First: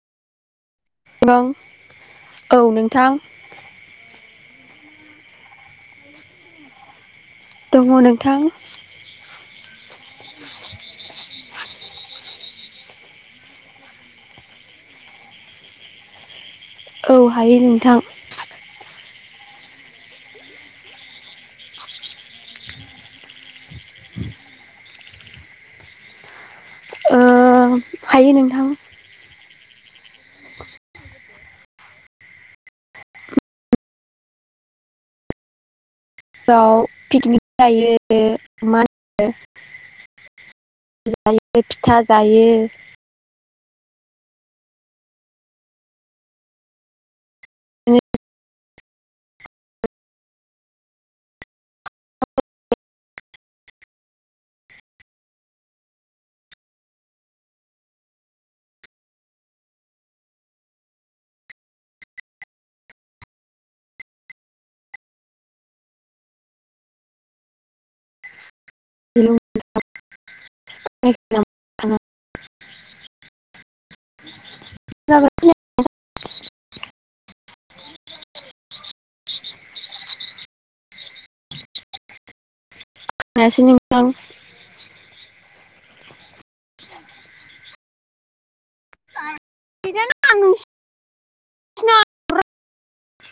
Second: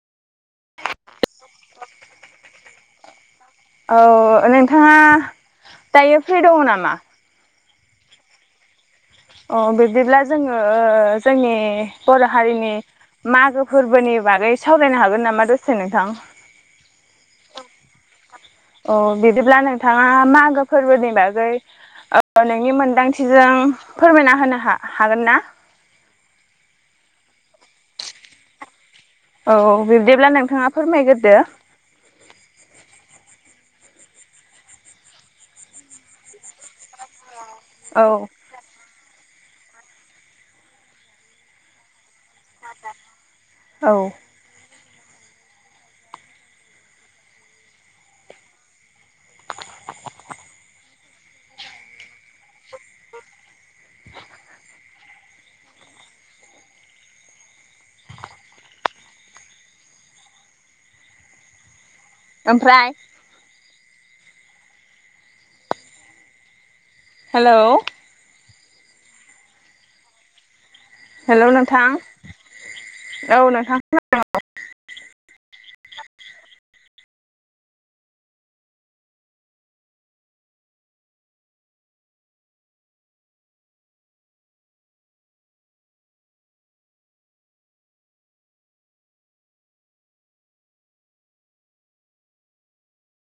ओं औ नोंथां । औ नोंथाङा दायो फ्रि दङ नामा? दङ नोंथां। अ बिदिब्ला जोङो जोंनि बर' हारिनि मागो फोरबोनि बागै सावरायनो हागोन नामा दसे नोंथां? औ हायो नोंथां। अ बिदिब्ला नोंथाङा मागो फोरबोनि बागै ओ नोंनि मोनदांथिजों फोरमायना होनो हा हागोन ना? ओ हायो नोंथां। औ बिब्दिब्ला नोंथाङा फोरमायगोरदो । व पिकनिक औ जायो मा? यो जायो फिथा जायो। औ । [unintelligible] ओमफ्राय? हेलौ‌ [unintelligible] हेल' नोंथां औ नोंथां ख [unintelligible] जाग [unintelligible] खोनायासै [unintelligible] बेजाना [unintelligible]